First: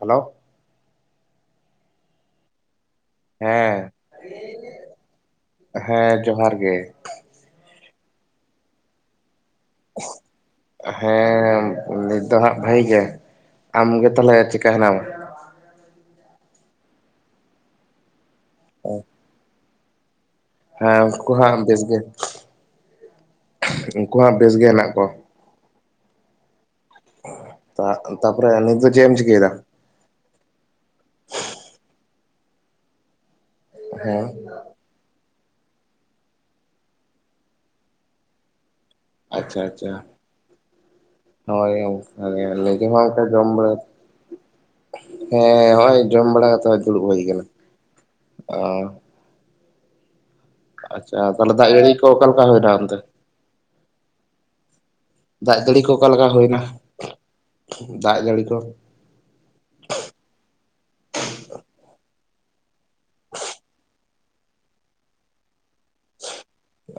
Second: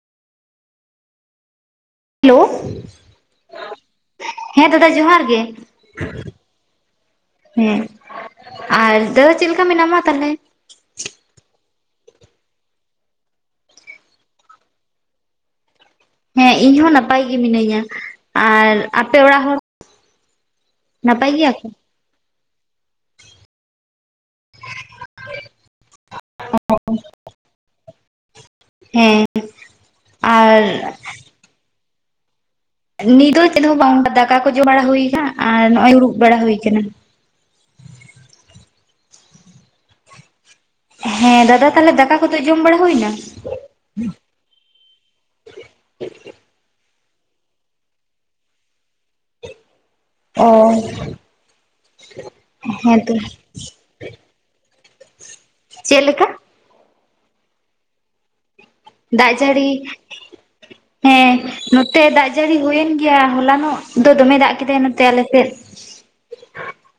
Hello hello ᱦᱮᱸ ᱦᱮᱸ ᱫᱟᱫᱟ ᱡᱚᱦᱟᱨ ᱜᱮ᱾ ᱦᱮᱸ ᱡᱚᱦᱟᱨ ᱜᱮ ᱦᱮᱸ ᱟᱨ ᱫᱚ ᱪᱮᱫ ᱞᱮᱠᱟ ᱢᱮᱱᱟᱢᱟ ᱛᱟᱦᱚᱞᱮ? ᱦᱮᱸ ᱱᱤᱛ ᱫᱚ ᱦᱟᱸᱜ ᱵᱷᱟᱹᱜᱤ ᱜᱮ, ᱟᱢ ᱜᱮ ᱛᱟᱦᱚᱞᱮ ᱪᱮᱫᱠᱟ ᱦᱮᱱᱟᱢᱟ ᱾ ᱦᱮᱸ ᱤᱧ ᱦᱚᱸ ᱱᱟᱯᱟᱭ ᱜᱮ ᱢᱤᱱᱟᱹᱧᱟ ᱟᱨ ᱟᱯᱮ ᱚᱲᱟᱜ ᱦᱚᱲ ᱦᱮᱸ ᱱᱟᱯᱟᱭ ᱩᱱᱠᱩ ᱜᱮᱭᱟ ᱦᱟᱸᱜ ᱠᱚ ᱵᱮᱥ ᱜᱮ ᱩᱱᱠᱩ ᱦᱟᱸᱜ ᱵᱮᱥ ᱜᱮ ᱦᱮᱱᱟᱜ ᱠᱚᱣᱟ᱾ [unintelligible] ᱛᱟᱯᱚᱨᱮ ᱱᱤᱛ ᱫᱚ ᱪᱮᱜᱼᱮᱢ ᱦᱮᱸ ᱪᱤᱠᱟᱹᱭᱫᱟ? ᱟᱨ ᱱᱤᱛ ᱫᱚ ᱪᱮᱫ ᱦᱚᱸ ᱵᱟᱝ ᱦᱮᱸ ᱫᱟᱠᱟ ᱠᱚ ᱡᱚᱢ ᱵᱟᱲᱟ ᱦᱩᱭ ᱠᱟᱱᱟ ᱟᱨ ᱱᱚᱜᱼᱚᱭ ᱫᱩᱲᱩᱵ ᱵᱟᱲᱟ ᱦᱩᱭ ᱠᱟᱱᱟ᱾ ᱟᱪᱪᱷᱟ ᱟᱪᱪᱷᱟ ᱦᱮᱸ ᱫᱟᱫᱟ ᱦᱳᱭ ᱛᱟᱦᱚᱞᱮ ᱫᱟᱠᱟ ᱚᱝᱠᱟ ᱠᱚᱫᱚ ᱡᱚᱢ ᱵᱟᱲᱟ ᱦᱩᱭᱱᱟ ᱜᱮ [unintelligible] ᱡᱚᱢ ᱵᱟᱲᱟ ᱦᱮᱸ ᱦᱚᱸᱜᱼᱚᱭ ᱡᱚᱢ ᱵᱟᱲᱟ ᱟᱛᱮᱜ ᱦᱚᱸᱜᱼᱚᱭ ᱫᱩᱲᱩᱵ ᱦᱩᱭ ᱠᱟᱱᱟ ᱚᱸ᱾ ᱚ ᱟᱪᱪᱷᱟ ᱛᱟᱦᱞᱮ ᱡᱟᱹᱜᱤ ᱠᱚ ᱚᱠᱟᱞᱠᱟ ᱦᱩᱭᱱᱟ ᱚᱱᱛᱮ? ᱦᱮᱸᱛᱚ ᱫᱟᱜ ᱡᱟᱹᱲᱤ ᱠᱚ ᱪᱮᱫ ᱞᱮᱠᱟ ᱚᱠᱟᱞᱮᱠᱟ ᱦᱩᱭᱱᱟ ᱫᱟᱜ ᱡᱟᱹᱲᱤ ᱠᱚ? ᱫᱟᱜ ᱡᱟᱹᱲᱤ ᱦᱮᱸ ᱱᱚᱛᱮ ᱫᱟᱜ ᱡᱟᱹᱲᱤ ᱦᱩᱭᱮᱱ ᱜᱮᱭᱟ ᱦᱚᱞᱟᱱᱚᱜ ᱫᱚ ᱫᱚᱢᱮ ᱫᱟᱜ ᱠᱮᱫᱟᱭ ᱱᱚᱛᱮ ᱟᱞᱮᱥᱮᱫ᱾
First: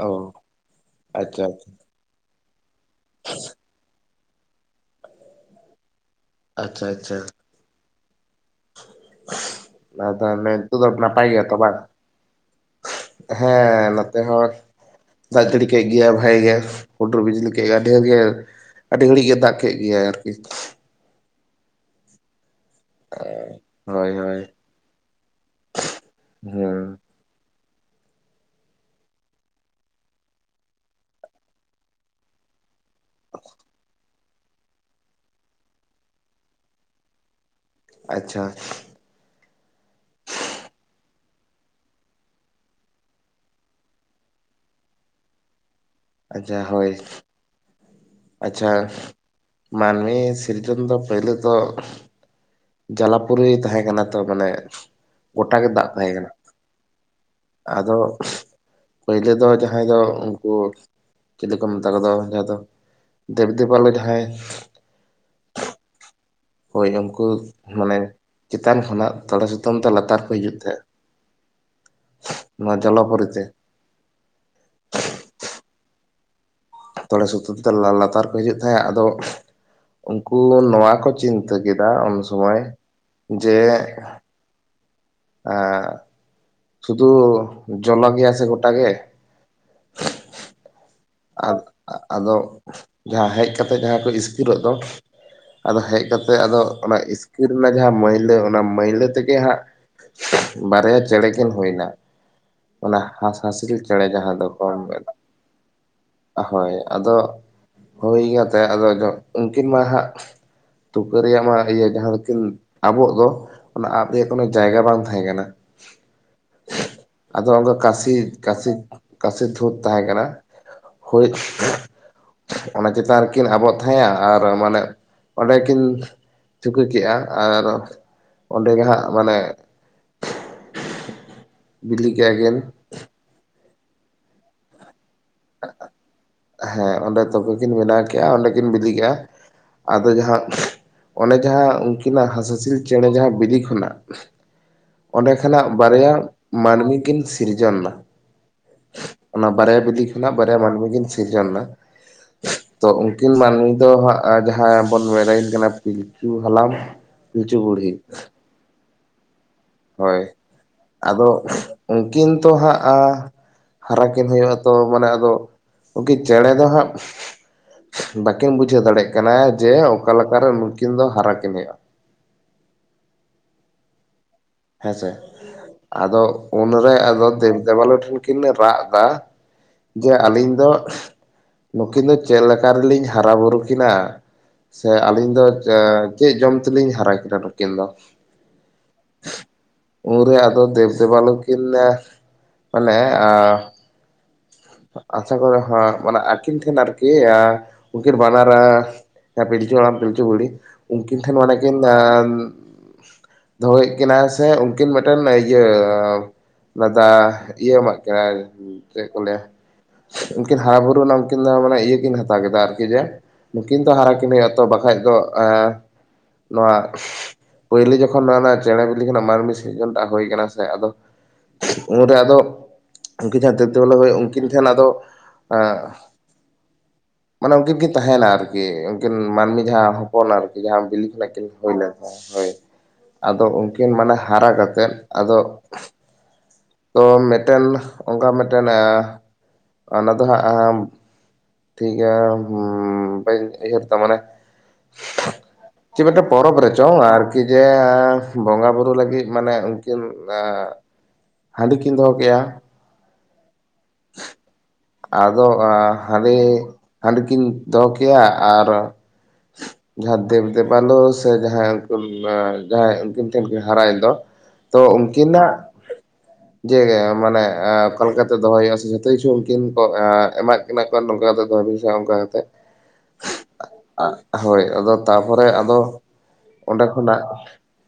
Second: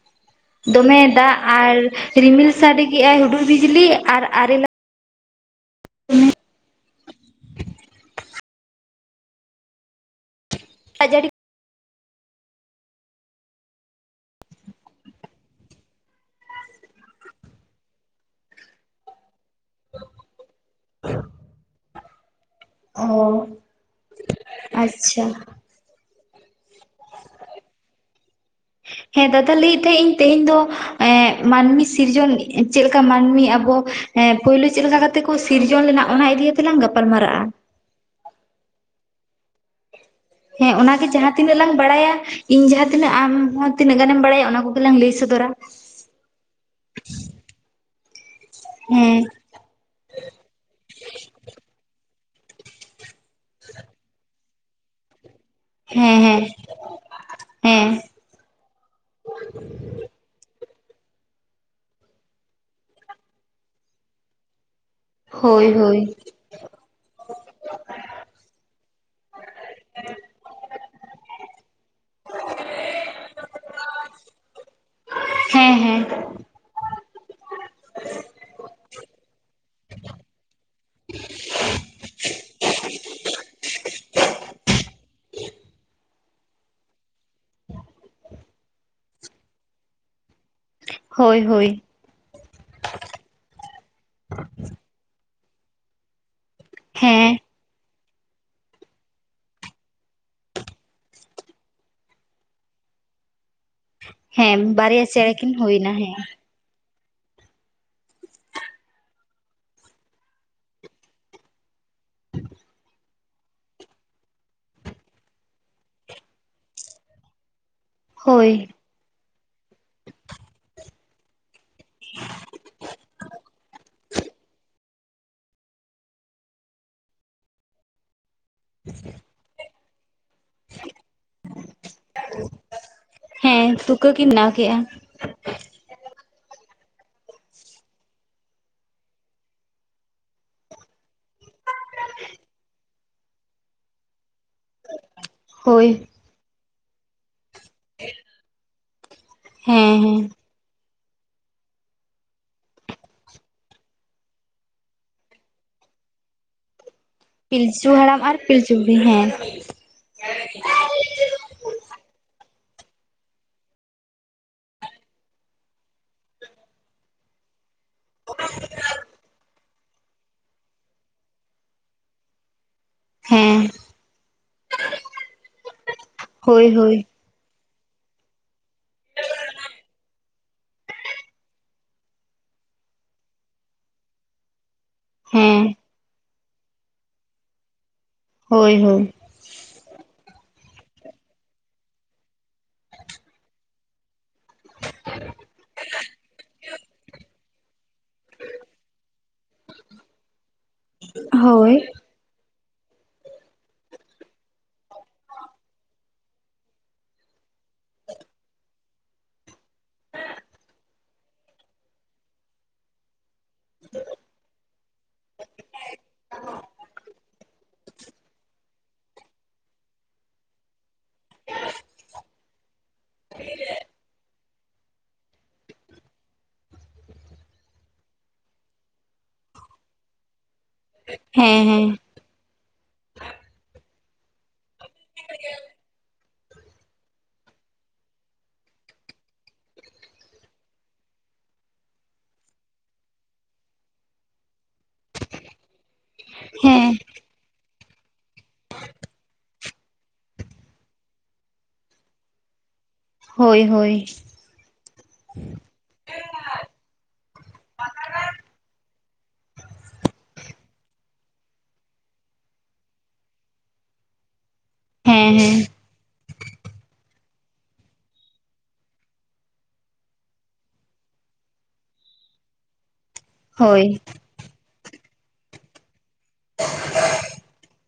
ᱚ ᱫᱚᱢᱮ ᱫᱟᱜ ᱟᱪᱪᱷᱟ ᱟᱪᱪᱷᱟ ᱟᱨ ᱨᱤᱢᱤᱞ ᱥᱟᱰᱮ ᱠᱮᱜᱼᱟᱭ ᱦᱩᱰᱩᱨ ᱵᱤᱡᱽᱞᱤ ᱟᱨ ᱟᱨᱮᱞᱟ [unintelligible] ᱟᱪᱪᱷᱟ ᱟᱪᱪᱷᱟ ᱢᱟ ᱛᱟᱦᱞᱮ ᱤᱛᱚᱜ ᱫᱚ ᱱᱟᱯᱟᱭ ᱡᱟᱹᱲᱤ ᱜᱮᱭᱟᱢ? ᱛᱚ ᱵᱟᱝ ᱦᱮᱸ ᱱᱚᱛᱮ ᱦᱚᱸ ᱫᱟᱜ ᱡᱟᱹᱲᱤ ᱠᱮᱜ ᱜᱮᱭᱟ ᱵᱷᱟᱹᱜᱮ ᱜᱮ, ᱦᱩᱰᱩᱨ ᱵᱤᱡᱽᱞᱤ ᱠᱮᱜ ᱟᱰᱮᱭᱜᱮ ᱟᱹᱰᱤ ᱜᱷᱟᱹᱲᱤᱡ ᱜᱮ ᱫᱟᱜ ᱠᱮᱫ ᱜᱮᱭᱟᱭ ᱟᱨᱠᱤ᱾ [inaudible] ᱚ ᱦᱳᱭ ᱦᱳᱭ ᱟᱪᱪᱷᱟ᱾ ᱦᱩᱸ ᱦᱮᱸ ᱫᱟᱫᱟ ᱞᱟᱹᱭᱮ ᱛᱟᱦᱮᱸᱜ ᱤᱧ ᱛᱮᱦᱮᱧ ᱫᱚ ᱮᱸ ᱢᱟᱹᱱᱢᱤ ᱥᱤᱨᱡᱚᱱ ᱪᱮᱫ ᱞᱮᱠᱟ ᱢᱟᱹᱱᱢᱤ ᱟᱵᱚ ᱦᱮᱸ ᱯᱩᱭᱞᱩ ᱪᱮᱜᱼᱞᱮᱠᱟ ᱠᱟᱛᱮ ᱠᱚ ᱥᱤᱨᱡᱚᱱ ᱞᱮᱱᱟ ᱚᱱᱟ ᱤᱫᱤᱭᱟᱛᱮ ᱞᱟᱝ ᱜᱟᱯᱟᱞ ᱢᱟᱨᱟᱜᱼᱟ᱾ ᱟᱪᱪᱷᱟ᱾ ᱦᱮᱸ ᱚᱱᱟᱜᱮ ᱡᱟᱦᱟᱸ ᱛᱤᱱᱟᱹᱜ ᱞᱟᱝ ᱵᱟᱲᱟᱭᱟ᱾ ᱤᱧ ᱡᱟᱦᱟᱸᱛᱤᱱᱟᱹᱜ ᱟᱢ ᱦᱚᱸ ᱛᱤᱱᱟᱹᱜ ᱜᱟᱱᱮᱢ ᱵᱟᱲᱟᱭᱟ ᱚᱱᱟ ᱠᱚᱜᱮᱞᱟᱝ ᱞᱟᱹᱭ ᱥᱚᱫᱚᱨᱟ᱾ ᱟᱪᱪᱷᱟ ᱦᱳᱭ᱾ ᱟᱪᱪᱷᱟ ᱦᱮᱸ ᱢᱟᱱᱢᱤ ᱥᱤᱨᱡᱚᱱ ᱫᱚ ᱯᱳᱭᱞᱳ ᱫᱚ ᱡᱟᱞᱟᱯᱩᱨᱤ ᱛᱟᱦᱮᱸ ᱠᱟᱱᱟ ᱛᱚ ᱢᱟᱱᱮ ᱜᱚᱴᱟᱜ ᱜᱮ ᱫᱟᱜ ᱦᱮᱸ ᱛᱟᱦᱮᱸ ᱠᱟᱱᱟ ᱦᱮᱸ ᱦᱮᱸ ᱟᱫᱚ ᱯᱳᱭᱞᱳ ᱫᱚ ᱡᱟᱦᱟᱸᱭ ᱫᱚ ᱩᱝᱠᱩ ᱪᱤᱞᱤ ᱠᱚ ᱢᱮᱛᱟ ᱠᱚᱫᱚ ᱡᱟᱦᱟᱸ ᱫᱚ ᱫᱮᱵᱽᱫᱮᱵᱟᱞᱳ ᱡᱟᱦᱟᱸᱭ᱾ ᱦᱳᱭ ᱦᱳᱭ᱾ ᱦᱳᱭ ᱩᱝᱠᱩ ᱢᱟᱱᱮ ᱪᱮᱛᱟᱱ ᱠᱷᱚᱱᱟᱜ ᱛᱚᱲᱮ ᱥᱩᱛᱟᱹᱢ ᱛᱮ ᱞᱟᱛᱟᱨ ᱠᱚ ᱦᱤᱡᱩᱜ ᱛᱟᱦᱮᱸᱜ᱾ ᱱᱚᱣᱟ ᱡᱚᱞᱚ ᱯᱩᱨᱤᱛᱮ᱾ ᱦᱮᱸ ᱦᱮᱸ ᱛᱚᱲᱮ ᱥᱩᱛᱟᱹᱢ ᱛᱮ ᱞᱟᱛᱟᱨ ᱠᱚ ᱦᱤᱡᱩᱜ ᱛᱟᱦᱮᱸᱜ ᱟᱫᱚ ᱩᱝᱠᱩ ᱱᱚᱣᱟ ᱠᱚ ᱪᱤᱱᱛᱟᱹ ᱠᱮᱫᱟ ᱩᱱ ᱥᱚᱢᱚᱭ ᱡᱮ ᱟ ᱥᱩᱫᱷᱩ ᱡᱚᱞᱟ ᱜᱮᱭᱟ ᱥᱮ ᱜᱳᱴᱟ ᱜᱮ᱾ [unintelligible] ᱦᱳᱭ ᱟᱫᱚ ᱡᱟᱸᱦᱟ ᱦᱮᱡ ᱠᱟᱛᱮ ᱡᱟᱸᱦᱟ ᱠᱚ ᱤᱥᱠᱤᱨᱚᱜ ᱫᱚ ᱟᱫᱚ ᱦᱮᱡ ᱠᱟᱛ ᱥᱮ ᱟᱫᱚ ᱚᱱᱟ ᱦᱮᱸ ᱤᱥᱠᱤᱨ ᱨᱮᱱᱟᱜ ᱡᱟᱸᱦᱟ ᱢᱟᱹᱭᱞᱟᱹ ᱚᱱᱟ ᱢᱟᱹᱭᱞᱟᱹ ᱛᱮᱜᱮ ᱦᱟᱸᱜ ᱵᱟᱨᱭᱟ ᱪᱮᱸᱬᱮ ᱠᱤᱱ ᱦᱳᱭ ᱱᱟ ᱚᱱᱟ ᱦᱟᱸᱥ ᱦᱟᱸᱥᱞᱤ ᱪᱮᱸᱬᱮ ᱡᱟᱸᱦᱟ ᱫᱚ ᱦᱮᱸ ᱠᱚ ᱢᱮᱱ ᱵᱟᱨᱭᱟ ᱪᱮᱬᱮ ᱠᱤᱱ ᱦᱩᱭᱱᱟ ᱦᱮᱸ᱾ ᱦᱳᱭ ᱟᱫᱚ, ᱦᱳᱭ ᱠᱟᱛᱮᱜ ᱟᱫᱚ ᱩᱱᱠᱤᱱ ᱢᱟ ᱦᱟᱸᱜ ᱛᱩᱠᱟᱹ ᱨᱮᱭᱟᱜ ᱢᱟ ᱤᱭᱟᱹ ᱡᱟᱸᱦᱟ ᱫᱚᱠᱤᱱ ᱟᱵᱚᱜ ᱫᱚ᱾ ᱚᱱᱟ ᱟᱵᱽ ᱨᱮᱭᱟᱜ ᱠᱳᱱᱳ ᱡᱟᱭᱜᱟ ᱵᱟᱝ ᱛᱟᱸᱦᱮ ᱠᱟᱱᱟ᱾ [inaudible] ᱟᱫᱚ ᱚᱝᱠᱟ ᱠᱟᱥᱤ ᱦᱳᱭ ᱠᱟᱥᱤ ᱠᱟᱥᱤ ᱫᱷᱩᱸᱛ ᱛᱟᱸᱦᱮ ᱠᱟᱱᱟ᱾ ᱦᱳᱭ [inaudible] ᱚᱱᱟ ᱪᱮᱛᱟᱱ ᱨᱮ ᱠᱤᱱ ᱟᱵᱚᱜ ᱛᱟᱦᱮᱸᱜᱼᱟ ᱟᱨ ᱢᱟᱱᱮ ᱚᱸᱰᱮ ᱠᱤᱱ ᱛᱩᱠᱟᱹ ᱠᱮᱜ-ᱟ, ᱟᱨ ᱚᱸᱰᱮ ᱜᱮ ᱦᱟᱜ ᱢᱟᱱᱮ [inaudible] ᱵᱤᱞᱤ ᱠᱮᱜ ᱟᱹᱠᱤᱱ ᱦᱮᱸ ᱛᱩᱠᱟᱹ ᱠᱤᱱ ᱵᱮᱱᱟᱣ ᱠᱮᱫᱼᱟ᱾ ᱦᱮᱸ ᱚᱸᱰᱮ ᱛᱩᱠᱟᱹ ᱠᱤᱱ ᱵᱮᱱᱟᱣ ᱠᱮᱫ-ᱟ, ᱚᱸᱰᱮ ᱠᱤᱱ ᱵᱤᱞᱤ ᱠᱮᱫᱼᱟ᱾ ᱟᱫᱚ ᱡᱟᱸᱦᱟ ᱚᱱᱮ ᱡᱟᱸᱦᱟ ᱩᱱᱠᱤᱱᱟᱜ ᱦᱟᱸᱥᱼᱦᱟᱸᱥᱞᱤ ᱪᱮᱸᱬᱮ ᱡᱟᱸᱦᱟ ᱵᱤᱞᱤ ᱠᱷᱚᱱᱟᱜ, ᱚᱸᱰᱮ ᱠᱷᱚᱱᱟᱜ ᱦᱳᱭ ᱵᱟᱨᱭᱟ ᱢᱟᱹᱱᱢᱤ ᱠᱤᱱ ᱥᱤᱨᱡᱚᱱ ᱮᱱᱟ᱾ ᱚᱱᱟ ᱵᱟᱨᱭᱟ ᱦᱮᱸ ᱵᱤᱞᱤ ᱦᱮᱸ ᱠᱷᱚᱱᱟᱜ ᱵᱟᱨᱭᱟ ᱢᱟᱹᱱᱢᱤ ᱠᱤᱱ ᱥᱤᱨᱡᱚᱱ ᱮᱱᱟ ᱛᱚ ᱩᱱᱠᱤᱱ ᱢᱟᱹᱱᱢᱤ, ᱫᱚ ᱦᱟᱜ ᱡᱟᱸᱦᱟ ᱵᱚᱱ ᱢᱮᱱᱟ ᱠᱤᱱ ᱠᱟᱱᱟ ᱯᱤᱞᱪᱩ ᱦᱟᱲᱟᱢ᱾ ᱯᱤᱞᱪᱩ ᱦᱟᱲᱟᱢ ᱟᱨ ᱯᱤᱞᱪᱩ ᱵᱩᱰᱷᱤ ᱦᱮᱸ, ᱦᱳᱭ ᱟᱫᱚ ᱩᱱᱠᱤᱱ ᱛᱚ ᱦᱟᱸᱜ, ᱦᱟᱨᱟ ᱠᱤᱱ ᱦᱩᱭᱩᱜ-ᱟ ᱛᱚ ᱢᱟᱱᱮ ᱟᱫᱚ ᱩᱱᱠᱤᱱ ᱪᱮᱸᱬᱮ ᱫᱚ ᱦᱟᱜ, ᱵᱟᱹᱠᱤᱱ ᱵᱩᱡᱷᱟᱹᱣ ᱫᱟᱲᱮᱭᱟᱜ ᱠᱟᱱᱟ ᱡᱮ ᱚᱠᱟᱞᱮᱠᱟᱨᱮ ᱱᱩᱠᱤᱱ ᱫᱚ ᱦᱟᱨᱟᱠᱤᱱ ᱦᱩᱭᱩᱜᱼᱟ᱾ ᱦᱮᱸ ᱦᱮᱸᱥᱮ ᱟᱫᱚ ᱦᱳᱭ ᱩᱱᱨᱮ ᱦᱳᱭ ᱟᱫᱚ ᱫᱮᱵ ᱫᱮᱵᱟᱞᱚ ᱴᱷᱮᱱ ᱠᱤᱱ ᱨᱟᱜ ᱮᱫᱟ ᱡᱮ ᱟᱹᱞᱤᱧ ᱫᱚ ᱱᱩᱠᱤᱱ ᱫᱚ ᱪᱮᱫ ᱞᱮᱠᱟ ᱨᱮᱞᱤᱧ ᱦᱟᱨᱟ ᱵᱩᱨᱩ ᱠᱤᱱᱟ ᱥᱮ ᱟᱹᱞᱤᱧ ᱫᱚ ᱦᱮᱸ ᱪᱮᱫ ᱡᱚᱢ ᱛᱮᱞᱤᱧ ᱦᱟᱨᱟ ᱠᱤᱱᱟ ᱱᱩᱠᱤᱱ ᱫᱚ ᱦᱳᱭ ᱦᱳᱭ ᱩᱱᱨᱮ ᱟᱫᱚ ᱫᱮᱵᱽᱼᱫᱮᱵᱟᱞᱳ ᱠᱤᱱ ᱢᱟᱱᱮ [unintelligible] ᱠᱚᱨᱮ ᱦᱟᱸᱜ ᱢᱟᱱᱮ ᱟᱹᱠᱤᱱ ᱴᱷᱮᱱ ᱟᱨᱠᱤ ᱟᱹᱠᱤᱱ [unintelligible] ᱵᱟᱱᱟᱨ ᱟᱨ [unintelligible] ᱯᱤᱞᱪᱩ ᱦᱟᱲᱟᱢ ᱯᱤᱞᱪᱩ ᱵᱩᱲᱦᱤ ᱩᱱᱠᱤᱱ ᱴᱷᱮᱱ ᱢᱟᱱᱮ ᱦᱳᱭ ᱠᱤᱱ [unintelligible] ᱫᱚᱦᱚᱭᱮᱫ ᱠᱤᱱᱟᱹ ᱥᱮ ᱩᱱᱠᱤᱱ ᱢᱤᱫᱴᱮᱱ ᱤᱭᱟᱹ ᱚᱱᱟᱫᱚ ᱤᱭᱟᱹ ᱮᱢᱟᱜ ᱠᱤᱱᱟ ᱪᱮᱫ ᱠᱚ ᱞᱟᱹᱭᱟ, ᱩᱱᱠᱤᱱ ᱦᱟᱨᱟ ᱵᱩᱨᱩ ᱨᱮᱱᱟᱜ ᱩᱱᱠᱤᱱ ᱫᱚ ᱢᱟᱱᱮ ᱤᱭᱟᱹ ᱠᱤᱱ ᱦᱟᱛᱟᱣ ᱠᱮᱫᱟ ᱟᱨᱠᱤ ᱡᱮ, ᱱᱩᱠᱤᱱ ᱫᱚ ᱦᱟᱨᱟ ᱠᱤᱱ ᱦᱩᱭᱩᱜ-ᱟ ᱛᱚ ᱵᱟᱠᱷᱟᱡ ᱫᱚ [unintelligible] ᱱᱚᱣᱟ ᱯᱳᱭᱞᱤ ᱡᱚᱠᱷᱚᱱ [unintelligible] ᱪᱮᱸᱬᱮ ᱵᱤᱞᱤ ᱠᱷᱚᱱᱟᱜ ᱢᱟᱹᱱᱢᱤ ᱥᱤᱨᱡᱚᱱ ᱴᱟᱜ ᱦᱩᱭ ᱠᱟᱱᱟ ᱥᱮ ᱟᱫᱚ ᱩᱱᱨᱮ ᱟᱫᱚ, ᱩᱱᱠᱤᱱ ᱡᱟᱸᱦᱟ ᱫᱮᱵ ᱫᱮᱵᱟᱞᱳ ᱩᱱᱠᱤᱱ ᱴᱷᱮᱱ ᱟᱫᱚ ᱢᱟᱱᱮ ᱩᱱᱠᱤᱱ ᱠᱤᱱ ᱛᱟᱸᱦᱮᱱᱟ ᱟᱨᱠᱤ ᱩᱱᱠᱤᱱ ᱢᱟᱹᱱᱢᱤ ᱡᱟᱸᱦᱟ, ᱦᱚᱯᱚᱱ ᱟᱨᱠᱤ ᱡᱟᱸᱦᱟ ᱵᱤᱞᱤ ᱠᱷᱚᱱᱟᱜ ᱠᱤᱱ ᱦᱮᱸ ᱦᱩᱭ ᱞᱮᱱ ᱦᱮᱸ ᱛᱟᱸᱦᱮᱫ ᱟᱫᱚ ᱩᱱᱠᱤᱱ ᱢᱟᱱᱮ ᱦᱟᱨᱟ ᱠᱟᱛᱮᱫ, ᱟᱫᱚ [unintelligible] ᱛᱚ ᱢᱤᱫᱴᱮᱱ ᱚᱱᱠᱟ ᱢᱤᱫᱴᱮᱱ ᱚᱱᱟ ᱫᱚ ᱦᱟᱸᱜ ᱟᱢ ᱴᱷᱤᱠ ᱜᱮᱭᱟ ᱵᱟᱹᱧ ᱩᱭᱦᱟᱹᱨ ᱮᱫᱟ ᱢᱟᱱᱮ [unintelligible] ᱪᱮᱫ ᱢᱤᱫᱴᱟᱝ ᱯᱚᱨᱚᱵᱽ ᱨᱮ ᱦᱮᱸ ᱪᱚᱝ ᱟᱨᱠᱤ ᱡᱮ ᱵᱚᱸᱜᱟ ᱵᱩᱨᱩ ᱞᱟᱹᱜᱤᱫ ᱢᱟᱱᱮ ᱩᱱᱠᱤᱱ [unintelligible] ᱦᱟᱺᱰᱤ ᱠᱤᱱ ᱫᱚᱦᱚ ᱠᱮᱜᱼᱟ ᱦᱳᱭ ᱦᱳᱭ ᱟᱫᱚ ᱦᱟᱸᱜ [unintelligible] ᱦᱟᱺᱰᱤ ᱠᱤᱱ ᱫᱚᱦᱚ ᱠᱮᱫᱟ ᱟᱨ [unintelligible] ᱡᱟᱦᱟᱸ ᱫᱮᱵ ᱫᱮᱵᱟᱞᱚ ᱥᱮ ᱡᱟᱦᱟᱸᱭ ᱡᱟᱦᱟᱸ ᱩᱱᱠᱤᱱ ᱴᱷᱮᱱ ᱠᱤᱱ ᱦᱟᱨᱟᱭ ᱮᱱ ᱫᱚ ᱛᱚ ᱦᱮᱸ ᱩᱱᱠᱤᱱᱟᱜ ᱦᱮᱸ [unintelligible] ᱡᱮ ᱢᱟᱱᱮ ᱚᱠᱟ ᱞᱮᱠᱟᱛᱮ ᱫᱚᱦᱚᱭ ᱦᱩᱭᱩᱜᱼᱟ ᱥᱮ ᱡᱚᱛᱚ ᱠᱤᱪᱷᱩ ᱠᱤᱱ ᱠᱚ ᱮ ᱮᱢᱟᱜ ᱠᱤᱱᱟ ᱠᱚ ᱱᱚᱝᱠᱟ ᱠᱟᱛᱮ ᱫᱚᱦᱚᱭ ᱵᱤᱱ ᱥᱮ ᱚᱱᱠᱟ ᱠᱟᱛᱮ ᱦᱳᱭ ᱦᱳᱭ ᱟᱫᱚ ᱛᱟᱨᱯᱚᱨᱮ ᱟᱫᱚ ᱚᱸᱰᱮ ᱠᱷᱚᱱᱟᱜ,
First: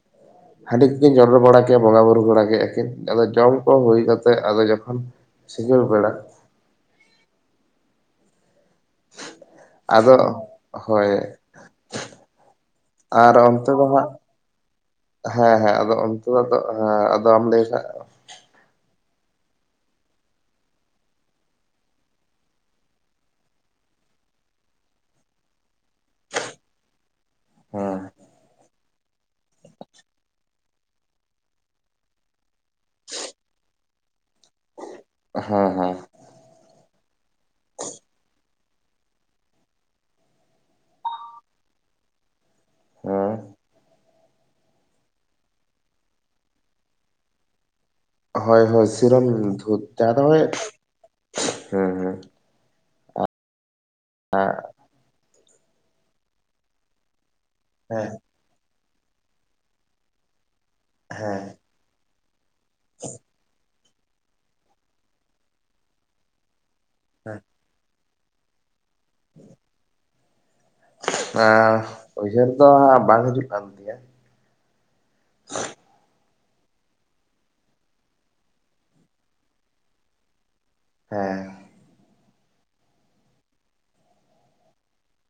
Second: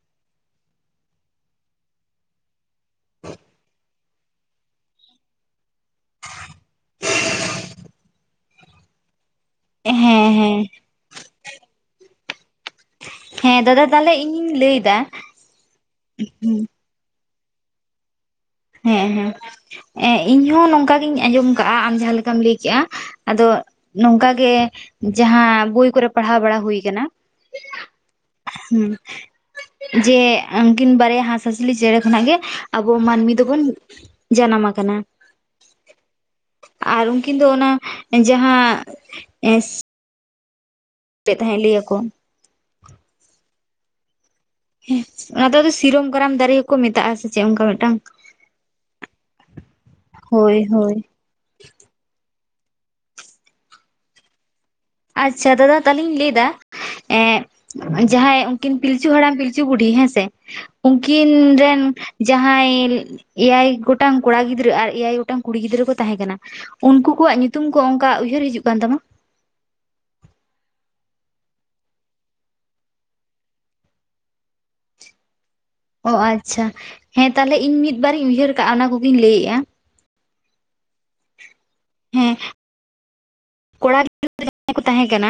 [unintelligible] ᱦᱟᱺᱰᱤ ᱠᱚ ᱠᱤᱱ ᱪᱚᱰᱚᱨ ᱵᱟᱲᱟ ᱠᱮᱜᱼᱟ ᱵᱚᱸᱜᱟ ᱵᱩᱨᱩ ᱵᱟᱲᱟ ᱠᱮᱜᱼᱟ ᱠᱤᱱ ᱟᱫᱚ ᱡᱚᱢ ᱠᱚ ᱦᱩᱭ ᱠᱟᱛᱮᱫ ᱟᱫᱚ ᱡᱚᱠᱷᱚᱱ ᱥᱤᱸᱜᱟᱹᱲ ᱵᱮᱲᱟ [unintelligible] ᱟᱫᱚ ᱦᱮᱸ ᱦᱮᱸ [unintelligible] ᱦᱳᱭ ᱟᱨ ᱦᱮᱸ ᱚᱱᱛᱮ ᱫᱚ ᱫᱟᱫᱟ ᱦᱟᱸᱜ ᱛᱟᱦᱚᱞᱮ ᱤᱧᱤᱧ ᱞᱟᱹᱭ ᱮᱫᱟ ᱦᱮᱸ ᱦᱮᱸ ᱟᱫᱚ ᱚᱱᱛᱮ ᱫᱚ ᱟᱫᱚ ᱦᱮᱸ ᱟᱫᱚᱢ ᱞᱟᱹᱭ ᱠᱷᱟᱡ ᱦᱮᱸ ᱦᱮᱸ ᱤᱧᱦᱚᱸ ᱱᱚᱝᱠᱟ ᱜᱤᱧ ᱟᱸᱡᱚᱢ ᱠᱟᱜᱼᱟ ᱟᱢ ᱡᱟᱦᱟᱸ ᱞᱮᱠᱟᱢ ᱞᱟᱹᱭᱠᱮᱜᱼᱟ ᱟᱫᱚ ᱱᱚᱝᱠᱟᱜᱮ ᱡᱟᱦᱟᱸ ᱵᱳᱭ ᱠᱚᱨᱮ ᱯᱟᱲᱦᱟᱣ ᱵᱟᱲᱟ ᱦᱩᱭ ᱟᱠᱟᱱᱟ ᱦᱮᱸ ᱦᱩᱸ ᱡᱮ ᱩᱱᱝᱠᱤᱱ ᱵᱟᱨᱭᱟ ᱦᱟᱸᱥ ᱦᱟᱸᱥᱞᱤ ᱪᱮᱬᱮ ᱠᱷᱚᱱᱟᱜ ᱜᱮ ᱟᱵᱚ ᱢᱟᱹᱱᱢᱤ ᱫᱚ ᱵᱚᱱ ᱡᱟᱱᱟᱢ ᱟᱠᱟᱱᱟ ᱦᱮᱸ ᱦᱮᱸ ᱟᱨ ᱩᱱᱠᱤᱱ ᱫᱚ ᱚᱱᱟ ᱡᱟᱦᱟᱸ ᱮᱥᱼᱼ [unintelligible] ᱛᱟᱦᱮᱸᱫ ᱞᱟᱹᱭ ᱟᱠᱚ ᱦᱮᱸ ᱚᱱᱟ ᱫᱚ ᱟᱫᱚ ᱥᱤᱨᱚᱢ ᱠᱟᱨᱟᱢ ᱫᱟᱨᱮ ᱦᱚᱸᱠᱚ ᱢᱮᱛᱟᱜ ᱟ ᱥᱮ ᱪᱮᱫ ᱚᱱᱠᱟ ᱢᱤᱫᱴᱟᱝ ᱦᱳᱭ ᱦᱳᱭ ᱥᱤᱨᱚᱢ ᱫᱷᱩᱛ [unintelligible] ᱮ ᱦᱳᱭ ᱦᱳᱭ ᱦᱮᱸ ᱦᱮᱸ ᱟᱜ ᱟᱪᱪᱷᱟ ᱫᱟᱫᱟ ᱛᱟᱦᱚᱞᱮᱧ ᱞᱟᱹᱭ ᱫᱟ ᱮ ᱦᱮᱸ ᱡᱟᱦᱟᱸᱭ ᱩᱱᱠᱤᱱ ᱯᱤᱞᱪᱩ ᱦᱟᱲᱟᱢ ᱯᱤᱞᱪᱩ ᱵᱩᱰᱷᱤ ᱦᱮᱸ ᱥᱮ ᱩᱱᱠᱤᱱ ᱦᱮᱸ ᱨᱮᱱ ᱡᱟᱦᱟᱸᱭ ᱮᱭᱟᱭ ᱜᱚᱴᱟᱝ ᱠᱚᱲᱟ ᱜᱤᱫᱽᱨᱟᱹ ᱟᱨ ᱮᱭᱟᱭ ᱜᱚᱴᱟᱝ ᱠᱩᱲᱤ ᱜᱤᱫᱽᱨᱟᱹ ᱠᱚ ᱛᱟᱦᱮᱸ ᱠᱟᱱᱟ ᱩᱱᱠᱩ ᱠᱚᱣᱟᱜ ᱦᱮᱸ ᱧᱩᱛᱩᱢ ᱠᱚ ᱚᱱᱠᱟ ᱩᱭᱦᱟᱹᱨ ᱦᱤᱡᱩᱜ ᱠᱟᱱ ᱛᱟᱢᱟ? ᱮᱸ ᱩᱭᱦᱟᱹᱨ ᱫᱚ ᱵᱟᱝ ᱦᱤᱡᱩᱜ ᱠᱟᱱ ᱛᱤᱧᱟᱹ ᱚ ᱟᱪᱪᱷᱟ ᱦᱮᱸ ᱛᱟᱦᱚᱞᱮ ᱤᱧ ᱢᱤᱫ ᱵᱟᱨ ᱤᱧ ᱩᱭᱦᱟᱹᱨ ᱠᱟᱜᱼᱟ ᱚᱱᱟ ᱠᱚᱜᱤᱧ ᱞᱟᱹᱭᱮᱜᱼᱟ ᱦᱮᱸ ᱦᱮᱸ ᱠᱚᱲᱟ ᱜᱤᱫᱽᱨᱟᱹ ᱡᱟᱦᱟᱸᱭ ᱠᱚ ᱛᱟᱦᱮᱸ ᱠᱟᱱᱟ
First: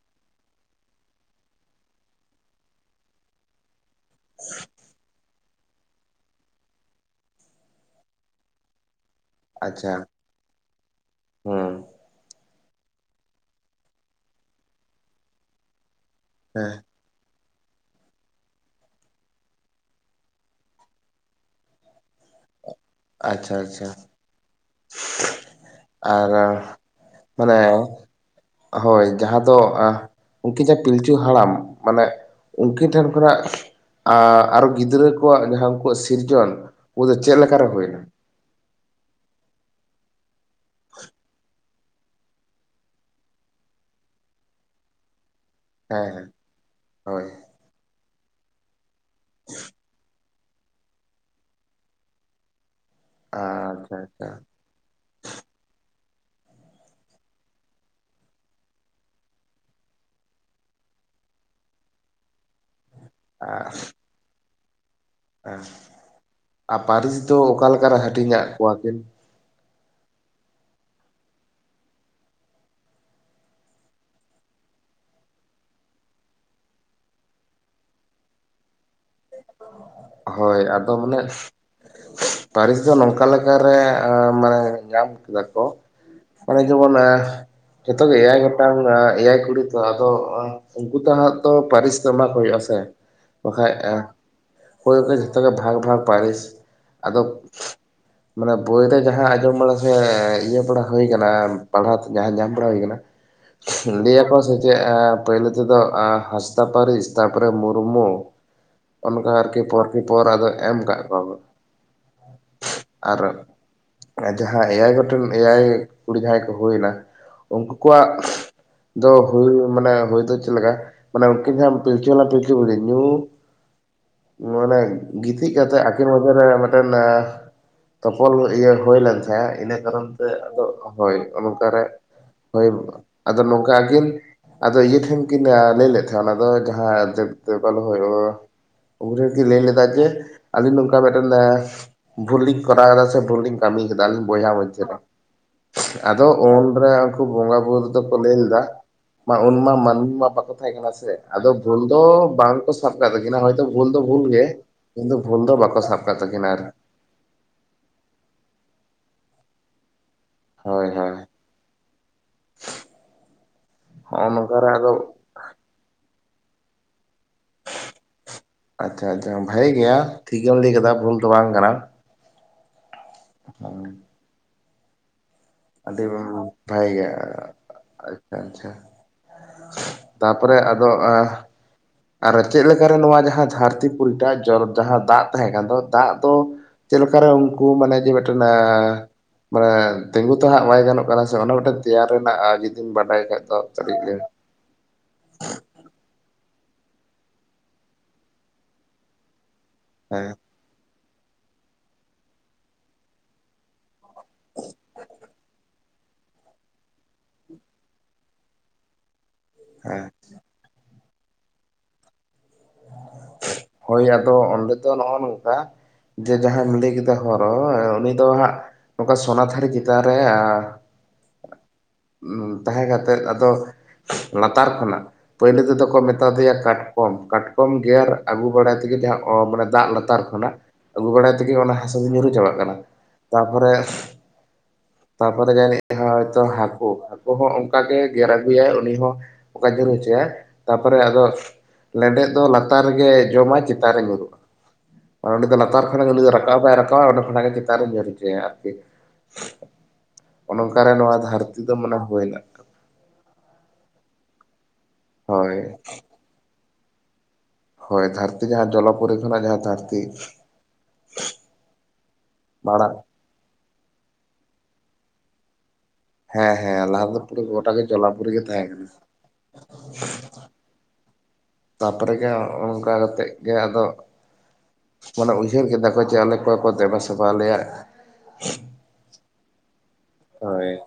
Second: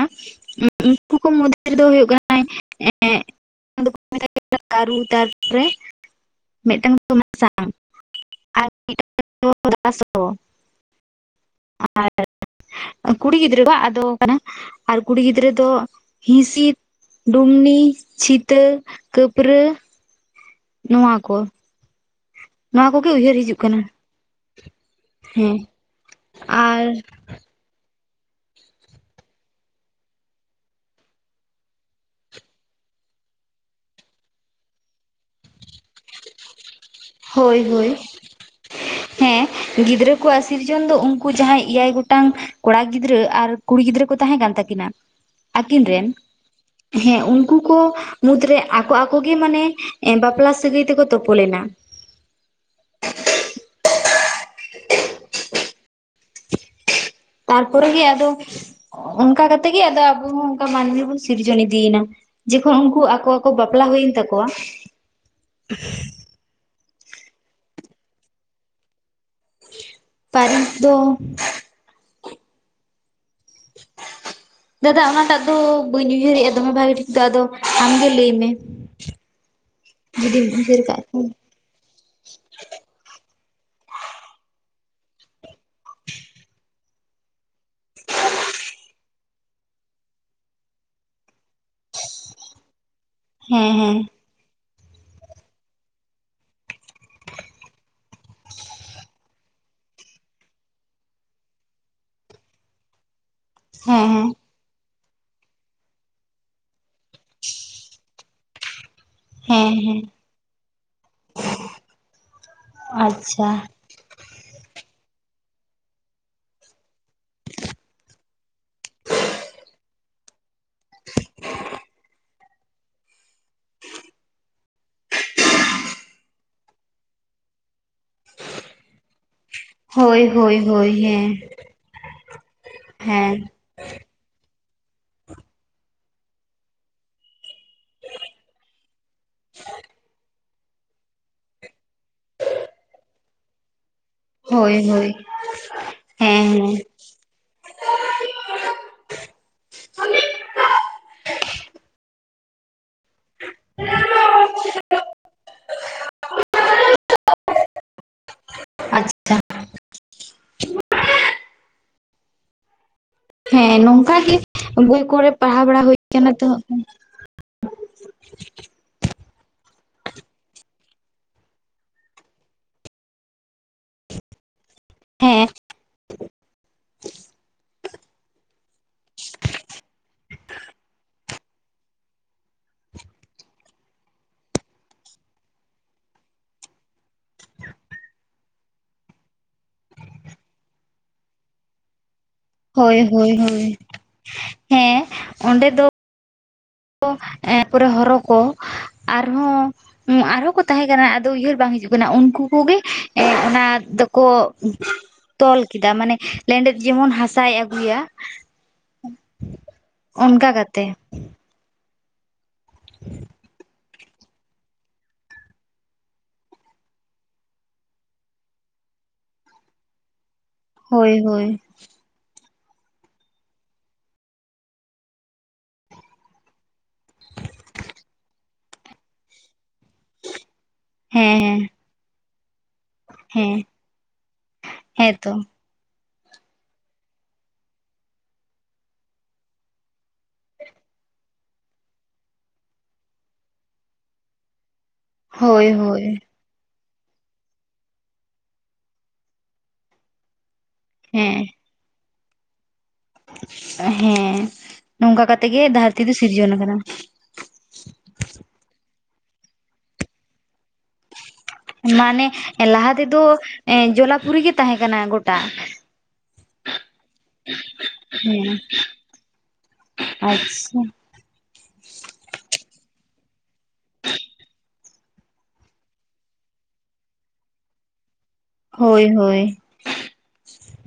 ᱩᱱᱠᱩ ᱠᱚ ᱢᱚᱫᱽᱫᱷᱮ ᱨᱮᱫᱚ ᱦᱩᱭᱩᱜ ᱠᱟᱱᱟ ᱦᱮᱸ ᱫᱚᱠᱚ ᱢᱮ ᱠᱟᱹᱨᱩ ᱛᱟᱨᱼ ᱯᱚᱨᱮ ᱢᱤᱫᱴᱟᱝ ᱫᱚ ᱠᱚ ᱢᱮ [unintelligible] ᱟᱨ ᱢᱤᱫᱴᱟᱝ ᱟᱪᱪᱷᱟ ᱦᱩᱸ [unintelligible] ᱟᱨ ᱠᱩᱲᱤ ᱜᱤᱫᱽᱨᱟᱹ ᱵᱟ ᱟᱫᱚ ᱠᱟᱱᱟ ᱟᱨ ᱠᱩᱲᱤ ᱜᱤᱫᱽᱨᱟᱹ ᱫᱚ ᱦᱤᱥᱤ ᱦᱮᱸ ᱰᱩᱢᱱᱤ, ᱪᱷᱤᱛᱟᱹ, ᱠᱟᱹᱯᱨᱟᱹ ᱱᱚᱣᱟ ᱠᱚ ᱱᱚᱣᱟ ᱠᱚᱜᱮ ᱩᱭᱦᱟᱹᱨ ᱟᱪᱪᱷᱟ ᱦᱤᱡᱩᱜ ᱠᱟᱱᱟ ᱟᱪᱪᱷᱟ ᱦᱮᱸ ᱟᱨ ᱟᱨ ᱢᱟᱱᱮ ᱦᱳᱭ ᱡᱟᱦᱟᱸ ᱫᱚ ᱩᱱᱠᱤᱱ ᱡᱟᱦᱟᱸ ᱯᱤᱞᱪᱩ ᱦᱟᱲᱟᱢ ᱢᱟᱱᱮ ᱩᱱᱠᱤᱱ ᱴᱷᱮᱱ ᱠᱷᱚᱱᱟᱜ ᱟᱨ ᱟᱨᱚ ᱜᱤᱫᱽᱨᱟᱹ ᱠᱚᱣᱟᱜ ᱡᱟᱦᱟᱸ ᱩᱱᱠᱩᱣᱟᱜ ᱥᱤᱨᱡᱚᱱ ᱫᱚ ᱪᱮᱫ ᱞᱮᱠᱟ ᱦᱳᱭ ᱨᱮ ᱦᱳᱭ ᱦᱩᱭᱮᱱᱟ ᱦᱮᱸ ᱜᱤᱫᱽᱨᱟᱹ ᱠᱚᱣᱟᱜ ᱥᱤᱨᱡᱚᱱ ᱫᱚ ᱩᱱᱠᱩ ᱡᱟᱦᱟᱸᱭ ᱮᱭᱟᱭ ᱜᱚᱴᱟᱝ ᱠᱚᱲᱟ ᱜᱤᱫᱽᱨᱟᱹ ᱟᱨ ᱠᱩᱲᱤ ᱜᱤᱫᱽᱨᱟᱹ ᱠᱚ ᱛᱟᱦᱮᱸ ᱠᱟᱱ ᱛᱟᱹᱠᱤᱱᱟ ᱟᱹᱠᱤᱱ ᱦᱮᱸ ᱨᱮᱱ ᱦᱮᱸ ᱦᱮᱸ ᱦᱳᱭ ᱩᱱᱠᱩ ᱠᱚ ᱢᱩᱫᱽᱨᱮ ᱟᱠᱚ ᱟᱠᱚ ᱜᱮ ᱢᱟᱱᱮ ᱵᱟᱯᱞᱟ ᱥᱟᱹᱜᱟᱹᱭ ᱛᱮᱠᱚ ᱛᱩᱯᱚᱞᱮᱱᱟ ᱟᱪᱪᱷᱟ ᱟᱪᱪᱷᱟ ᱛᱟᱨᱯᱚᱨᱮ ᱜᱮ ᱟᱫᱚ ᱚᱱᱠᱟ ᱠᱟᱛᱮᱜ ᱜᱮ ᱟᱫᱚ ᱟᱵᱚ ᱦᱚᱸ ᱚᱱᱠᱟ ᱢᱟᱹᱱᱢᱤ ᱵᱚᱱ ᱥᱤᱨᱡᱚᱱ ᱤᱫᱤᱭᱮᱱᱟ ᱡᱚᱠᱷᱚᱱ ᱩᱱᱠᱩ ᱟᱠᱚ ᱟᱠᱚ ᱵᱟᱯᱞᱟ ᱦᱩᱭᱮᱱ ᱛᱟᱠᱚᱣᱟ ᱦᱮᱸ ᱟᱨ ᱯᱟᱹᱨᱤᱥ ᱫᱚ ᱚᱠᱟ ᱞᱮᱠᱟᱨᱮ ᱦᱟᱹᱴᱤᱧᱟᱫ ᱠᱚᱣᱟ ᱠᱤᱱ ᱯᱟᱨᱤᱥ ᱫᱚ ᱫᱟᱫᱟ ᱚᱱᱟᱴᱟᱜ ᱫᱚ ᱵᱟᱹᱧ ᱩᱭᱦᱟᱹᱨᱮᱜᱼᱟ ᱫᱚᱢᱮ ᱵᱷᱟᱜᱮ ᱴᱷᱤᱠ ᱟᱫᱚ ᱟᱢᱜᱮ ᱞᱟᱹᱭ ᱢᱮ ᱡᱩᱫᱤᱢ ᱦᱳᱭ ᱩᱭᱦᱟᱹᱨ ᱟᱫᱚ ᱠᱟᱜ ᱢᱟᱱᱮ ᱠᱷᱟᱱ ᱯᱟᱹᱨᱤᱥ ᱫᱚ ᱱᱚᱝᱠᱟ ᱞᱮᱠᱟᱨᱮ ᱢᱟᱱᱮ ᱧᱟᱢ ᱠᱮᱫᱟ ᱠᱚ ᱢᱟᱱᱮ ᱡᱮᱢᱚᱱ ᱡᱚᱛᱚ ᱜᱮ ᱮᱭᱟᱭ ᱜᱚᱴᱟᱝ ᱮᱭᱟᱭ ᱠᱩᱲᱤ ᱛᱚ ᱟᱫᱚ ᱩᱱᱠᱩ ᱛᱚ ᱦᱟᱸᱜ ᱛᱚ ᱯᱟᱨᱤᱥ ᱫᱚ ᱮᱢᱟ ᱠᱚ ᱦᱩᱭᱩᱜ ᱟ ᱥᱮ ᱵᱟᱠᱷᱟᱡ ᱦᱮᱸ ᱦᱮᱸ ᱦᱩᱭ ᱜᱮ ᱡᱷᱚᱛᱚ ᱜᱮ ᱵᱷᱟᱜᱽ ᱵᱷᱟᱜᱽ ᱯᱟᱨᱤᱥ ᱟᱫᱚ ᱢᱟᱱᱮ ᱵᱳᱭ ᱨᱮ ᱡᱟᱦᱟᱸ ᱟᱸᱡᱚᱢ ᱵᱟᱲᱟ ᱥᱮ ᱤᱭᱟᱹ ᱵᱟᱲᱟ ᱦᱩᱭ ᱟᱠᱟᱱᱟ ᱯᱟᱲᱦᱟᱣ ᱛᱮ ᱡᱟᱦᱟᱸ ᱧᱟᱢ ᱵᱟᱲᱟ ᱦᱩᱭ ᱟᱠᱟᱱᱟ ᱦᱮᱸ ᱦᱮᱸ ᱞᱟᱭᱟᱠᱚ ᱥᱮᱪᱮᱜ ᱮᱸ ᱯᱟᱭᱞᱳ ᱛᱮᱫᱚ ᱟ ᱦᱟᱸᱥᱫᱟ ᱯᱟᱨᱤᱥ ᱛᱟᱯᱚᱨᱮ ᱢᱩᱨᱢᱩ ᱚᱱᱠᱟ ᱟᱨᱠᱤ ᱦᱮᱸ ᱯᱚᱨᱠᱮ ᱦᱮᱸ ᱯᱚᱨ ᱟᱫᱚ ᱮᱢ ᱠᱟᱜ ᱠᱚᱣᱟ ᱠᱚ᱾ ᱟᱨ ᱟᱪᱪᱷᱟ ᱡᱟᱦᱟᱸ ᱮᱭᱟᱭ ᱜᱚᱴᱮᱱ ᱮᱭᱟᱭ ᱠᱩᱲᱤ ᱡᱟᱦᱟᱸᱭ ᱠᱚ ᱦᱩᱭᱱᱟ ᱩᱝᱠᱩ ᱠᱚᱣᱟᱜ ᱫᱚ ᱦᱩᱭ ᱢᱟᱱᱮ ᱦᱩᱭ ᱫᱚ ᱪᱮᱫ ᱞᱮᱠᱟ ᱢᱟᱱᱮ ᱩᱱᱠᱤᱱ ᱡᱟᱦᱟᱸ ᱯᱤᱞᱪᱩ ᱵᱟᱞᱟ ᱯᱤᱞᱪᱩ ᱵᱩᱲᱦᱤ ᱧᱩ ᱢᱟᱱᱮ ᱜᱤᱛᱤᱡ ᱠᱟᱛᱮᱜ ᱟᱹᱠᱤᱱ ᱢᱚᱫᱽᱷᱮ ᱨᱮ ᱢᱤᱫᱴᱮᱱ ᱟᱸ ᱛᱚᱯᱚᱞ ᱤᱭᱟᱹ ᱦᱩᱭ ᱞᱮᱱ ᱛᱟᱦᱮᱸᱜᱼᱟ᱾ ᱤᱱᱟᱹ ᱠᱟᱨᱚᱱ ᱦᱳᱭ ᱛᱮ ᱦᱳᱭ ᱟᱫᱚ ᱦᱳᱭ ᱦᱮᱸ ᱱᱚᱝᱠᱮ ᱨᱮ ᱦᱳᱭ ᱦᱮᱸ ᱟᱫᱚ ᱱᱚᱝᱠᱟ ᱟᱠᱤᱱ ᱟᱫᱚ ᱤᱭᱟᱹ ᱴᱷᱮᱱ ᱠᱤᱱ ᱞᱟᱹᱭ ᱞᱮᱫ ᱛᱟᱦᱮᱸᱱᱟ ᱚᱱᱟ ᱫᱚ ᱡᱟᱦᱟᱸ [unintelligible] ᱩᱱᱨᱮ ᱠᱤᱱ ᱞᱟᱹᱭ ᱞᱮᱫᱟ ᱡᱮ ᱟᱹᱞᱤᱧ ᱱᱚᱝᱠᱟ ᱢᱤᱫᱴᱮᱱ ᱮ ᱵᱷᱩᱞᱤᱝ ᱠᱚᱨᱟᱣᱫᱟ ᱥᱮ ᱵᱷᱩᱞᱤᱧ ᱠᱟᱹᱢᱤᱭ ᱠᱮᱫᱟ ᱟᱹᱞᱤᱧ ᱵᱚᱭᱦᱟ ᱦᱳᱭ ᱢᱚᱫᱽᱫᱷᱮ ᱨᱮ ᱦᱳᱭ ᱟᱫᱚ ᱦᱮᱸ ᱦᱮᱸ ᱩᱱᱨᱮ ᱠᱩ ᱵᱚᱸᱜᱟ ᱵᱩᱨᱩ ᱫᱚᱠᱚ ᱞᱟᱹᱭ ᱞᱮᱫᱟ᱾ ᱢᱟ ᱩᱱᱢᱟ ᱢᱟᱹᱱᱢᱤ ᱢᱟ ᱵᱟᱠᱚ ᱛᱟᱦᱮᱸ ᱠᱟᱱᱟ ᱥᱮ ᱟᱫᱚ ᱵᱷᱩᱞ ᱫᱚ ᱵᱟᱝᱠᱚ ᱥᱟᱵ ᱠᱟᱜ ᱠᱤᱱᱟ ᱦᱚᱭᱛᱚ ᱵᱷᱩᱞ ᱫᱚ ᱵᱷᱩᱞ ᱜᱮ ᱠᱤᱱᱛᱩ ᱵᱷᱩᱞ ᱫᱚ ᱵᱟᱠᱚ ᱥᱟᱵ ᱠᱟᱜ ᱛᱟᱹᱠᱤᱱᱟ ᱟᱨ [unintelligible] ᱟᱪᱪᱷᱟ [unintelligible] ᱦᱳᱭ ᱦᱳᱭ ᱦᱮᱸ ᱱᱚᱝᱠᱟ ᱦᱚᱜᱼᱚ ᱜᱮ ᱱᱚᱝᱠᱟᱨᱮ ᱟᱫᱚ ᱵᱳᱭ ᱠᱚᱨᱮ ᱯᱟᱲᱦᱟᱣ ᱵᱟᱲᱟ ᱦᱩᱭ ᱠᱟᱱᱟ ᱛᱚ᱾ ᱟᱪᱪᱷᱟ ᱟᱪᱪᱷᱟ ᱵᱷᱟᱹᱜᱤ ᱜᱮᱭᱟ ᱴᱷᱤᱠ ᱜᱮᱢ ᱞᱟᱹᱭ ᱠᱟᱫᱟ ᱵᱷᱩᱞ ᱫᱚ ᱵᱟᱝ ᱠᱟᱱᱟ᱾ [inaudible] ᱦᱮᱸ ᱟᱰᱤ [unintelligible] ᱟᱪᱪᱷᱟ ᱟᱪᱪᱷᱟ ᱛᱟᱯᱚᱨᱮ ᱟᱫᱚ ᱟᱸ ᱟᱨ ᱪᱮᱫ ᱞᱮᱠᱟᱨᱮ ᱱᱚᱣᱟ ᱡᱟᱦᱟᱸ ᱫᱷᱟᱹᱨᱛᱤ ᱯᱩᱨᱤᱴᱟ ᱡᱚ ᱡᱟᱦᱟᱸ ᱫᱟᱜ ᱛᱟᱦᱮᱸ ᱠᱟᱱ ᱫᱚ ᱫᱟᱜ ᱫᱚ ᱪᱮᱫ ᱞᱮᱠᱟᱨᱮ ᱩᱱᱠᱩ ᱢᱟᱱᱮ ᱡᱮ ᱢᱤᱫᱴᱮᱱ ᱮᱸ ᱢᱟᱱᱮ ᱛᱤᱸᱜᱩ ᱛᱚ ᱦᱟᱸᱜ ᱵᱟᱭ ᱜᱟᱱᱚᱜ ᱠᱟᱱᱟ ᱥᱮ ᱚᱱᱟ ᱢᱤᱫᱴᱮᱱ ᱛᱮᱭᱟᱨ ᱨᱮᱱᱟᱜ ᱮᱸ ᱡᱩᱫᱤᱢ ᱦᱳᱭ ᱵᱟᱰᱟᱭ ᱦᱳᱭ ᱠᱷᱟᱡ ᱫᱚ ᱦᱳᱭ ᱠᱟᱹᱴᱤᱡ ᱞᱟᱹᱭ ᱢᱮ? ᱦᱮᱸ ᱠᱚ ᱮᱸ ᱯᱚᱨᱮ ᱦᱚᱨᱚ ᱠᱚ ᱟᱨᱦᱚᱸ ᱦᱮᱸ ᱟᱨᱦᱚᱸ ᱛᱟᱦᱮᱸ ᱠᱟᱱᱟ ᱟᱫᱚ ᱩᱭᱦᱟᱹᱨ ᱵᱟᱝ ᱦᱤᱡᱩᱜ ᱠᱟᱱᱟ ᱩᱝᱠᱩ ᱠᱚᱜᱮ ᱚᱱᱟ ᱫᱚᱠᱚ ᱛᱚᱞ ᱠᱮᱫᱟ ᱢᱟᱱᱮ ᱞᱮᱸᱰᱮᱛ ᱡᱮᱢᱚᱱ ᱦᱟᱥᱟᱭ ᱟᱹᱜᱩᱭᱟ᱾ ᱦᱮᱸ ᱚᱱᱠᱟ ᱠᱟᱛᱮ᱾ ᱦᱳᱭ ᱟᱫᱚ ᱚᱸᱰᱮ ᱫᱚ ᱱᱚᱜᱼᱚ ᱱᱚᱝᱠᱟ ᱡᱮ ᱡᱟᱦᱟᱸᱢ ᱞᱟᱹᱭ ᱠᱮᱫᱟ ᱦᱚᱨᱚ ᱩᱱᱤ ᱫᱚ ᱦᱟᱸᱜ ᱱᱚᱝᱠᱟ ᱥᱚᱱᱟᱛᱷᱟᱹᱨᱤ ᱪᱮᱛᱟᱱ ᱨᱮ ᱟᱸ ᱦᱳᱭ ᱦᱳᱭ ᱩᱸ ᱛᱟᱦᱮᱸ ᱠᱟᱛᱮᱫ ᱟᱫᱚ ᱞᱟᱛᱟᱨ ᱠᱷᱚᱱᱟᱜ ᱯᱟᱹᱭᱞᱳ ᱛᱮᱫᱚ ᱠᱚ ᱢᱮᱛᱟ ᱫᱮᱭᱟ ᱠᱟᱴᱠᱚᱢ ᱠᱟᱴ ᱠᱚᱢ ᱜᱮᱨ ᱟᱹᱜᱩ ᱵᱟᱲᱟᱭ ᱛᱮᱜᱮ ᱡᱟᱦᱟᱸ ᱚ ᱢᱟᱱᱮ ᱫᱟᱜ ᱞᱟᱛᱟᱨ ᱠᱷᱚᱱᱟᱜ ᱟᱹᱜᱩ ᱵᱟᱲᱟᱭ ᱦᱮᱸ ᱛᱮᱜᱮ ᱦᱮᱸ ᱚᱱᱟ ᱦᱟᱥᱟ ᱫᱚ ᱧᱩᱨᱩ ᱪᱟᱵᱟᱜ ᱠᱟᱱᱟ ᱦᱮᱸ ᱛᱟᱯᱚᱨᱮ ᱦᱮᱸᱛᱚ ᱛᱟᱯᱚᱨᱮ ᱡᱟᱱᱤᱡ ᱦᱚᱭᱛᱚ ᱦᱟᱹᱠᱩ, ᱦᱟᱹᱠᱩ ᱦᱚᱸ ᱚᱝᱠᱟᱜ ᱜᱮᱨ ᱟᱹᱜᱩᱭᱟᱭ ᱩᱱᱤ ᱦᱚᱸ ᱚᱠᱟ ᱡᱟᱹᱨ ᱦᱚᱪᱚᱭᱟ ᱛᱟᱨᱯᱚᱨᱮ ᱟᱫᱚ ᱞᱮᱸᱰᱮᱫ ᱫᱚ ᱞᱟᱛᱟᱨ ᱨᱮᱜᱮ ᱡᱚᱢᱟᱭ ᱪᱮᱛᱟᱱ ᱨᱮ ᱧᱩᱨᱦᱩᱜᱼᱟ ᱢᱟᱱᱮ ᱚᱰᱮ ᱫᱚ ᱦᱳᱭ ᱞᱟᱛᱟᱨ ᱦᱳᱭ ᱠᱷᱚᱱᱟᱜ ᱫᱚ ᱨᱟᱠᱟ ᱛᱟᱣ ᱵᱟᱭ ᱨᱠᱟᱵᱟ ᱚᱸᱰᱮ ᱠᱷᱚᱱᱟᱜ ᱪᱮᱛᱟᱱᱨᱮ ᱡᱫᱤᱠ ᱟᱨᱠᱤ᱾ ᱚᱱᱮ ᱚᱝᱠᱟ ᱨᱮ ᱱᱚᱣᱟ ᱫᱷᱟᱹᱨᱛᱤ ᱫᱚ ᱢᱚᱱᱮ ᱦᱩᱭᱱᱟ᱾ ᱮ ᱦᱮᱸ ᱱᱚᱝᱠᱟ ᱠᱟᱛᱮᱜ ᱜᱮ ᱦᱳᱭ ᱫᱟᱹᱨᱛᱤ ᱫᱚ ᱥᱤᱨᱡᱚᱱ ᱟᱠᱟᱱᱟ᱾ ᱦᱳᱭ ᱫᱷᱟᱹᱨᱛᱤ ᱡᱟᱦᱟᱸ ᱡᱚᱞᱚ ᱯᱚᱨᱤ ᱠᱷᱚᱱᱟᱜ ᱡᱟᱦᱟᱸ ᱫᱷᱟᱹᱨᱛᱤ ᱢᱟᱱᱮ ᱢᱟᱲᱟᱝ ᱞᱟᱦᱟ ᱛᱮᱫᱚ ᱮᱸ ᱡᱚᱞᱟᱯᱩᱨᱤ ᱜᱮ ᱛᱟᱸᱦᱮᱸ ᱠᱟᱱᱟ ᱜᱚᱴᱟ᱾ ᱦᱮᱸ ᱦᱮᱸ ᱞᱟᱦᱟ ᱫᱚ ᱯᱩᱨᱟᱹ ᱜᱚᱴᱟ ᱜᱮ ᱡᱚᱞᱟᱯᱩᱨᱤ ᱜᱮ ᱦᱮᱸ ᱛᱟᱦᱮᱸ ᱠᱟᱱᱟ᱾ ᱟᱪᱪᱷᱟ ᱛᱟᱯᱚᱨᱮ ᱜᱮ ᱚᱚᱝᱠᱟ ᱠᱟ ᱠᱟᱛᱮᱫ ᱜᱮ ᱟᱫᱚ ᱢᱟᱱᱮ ᱩᱭᱦᱟᱹᱨ ᱠᱮᱫᱟᱠᱚ ᱡᱮ ᱟᱞᱮ ᱚᱠᱚᱭ ᱠᱚ ᱫᱮᱵᱟ ᱥᱮᱵᱟ ᱟᱞᱮᱭᱟ᱾ ᱦᱳᱭ ᱦᱳᱭ ᱦᱳᱭ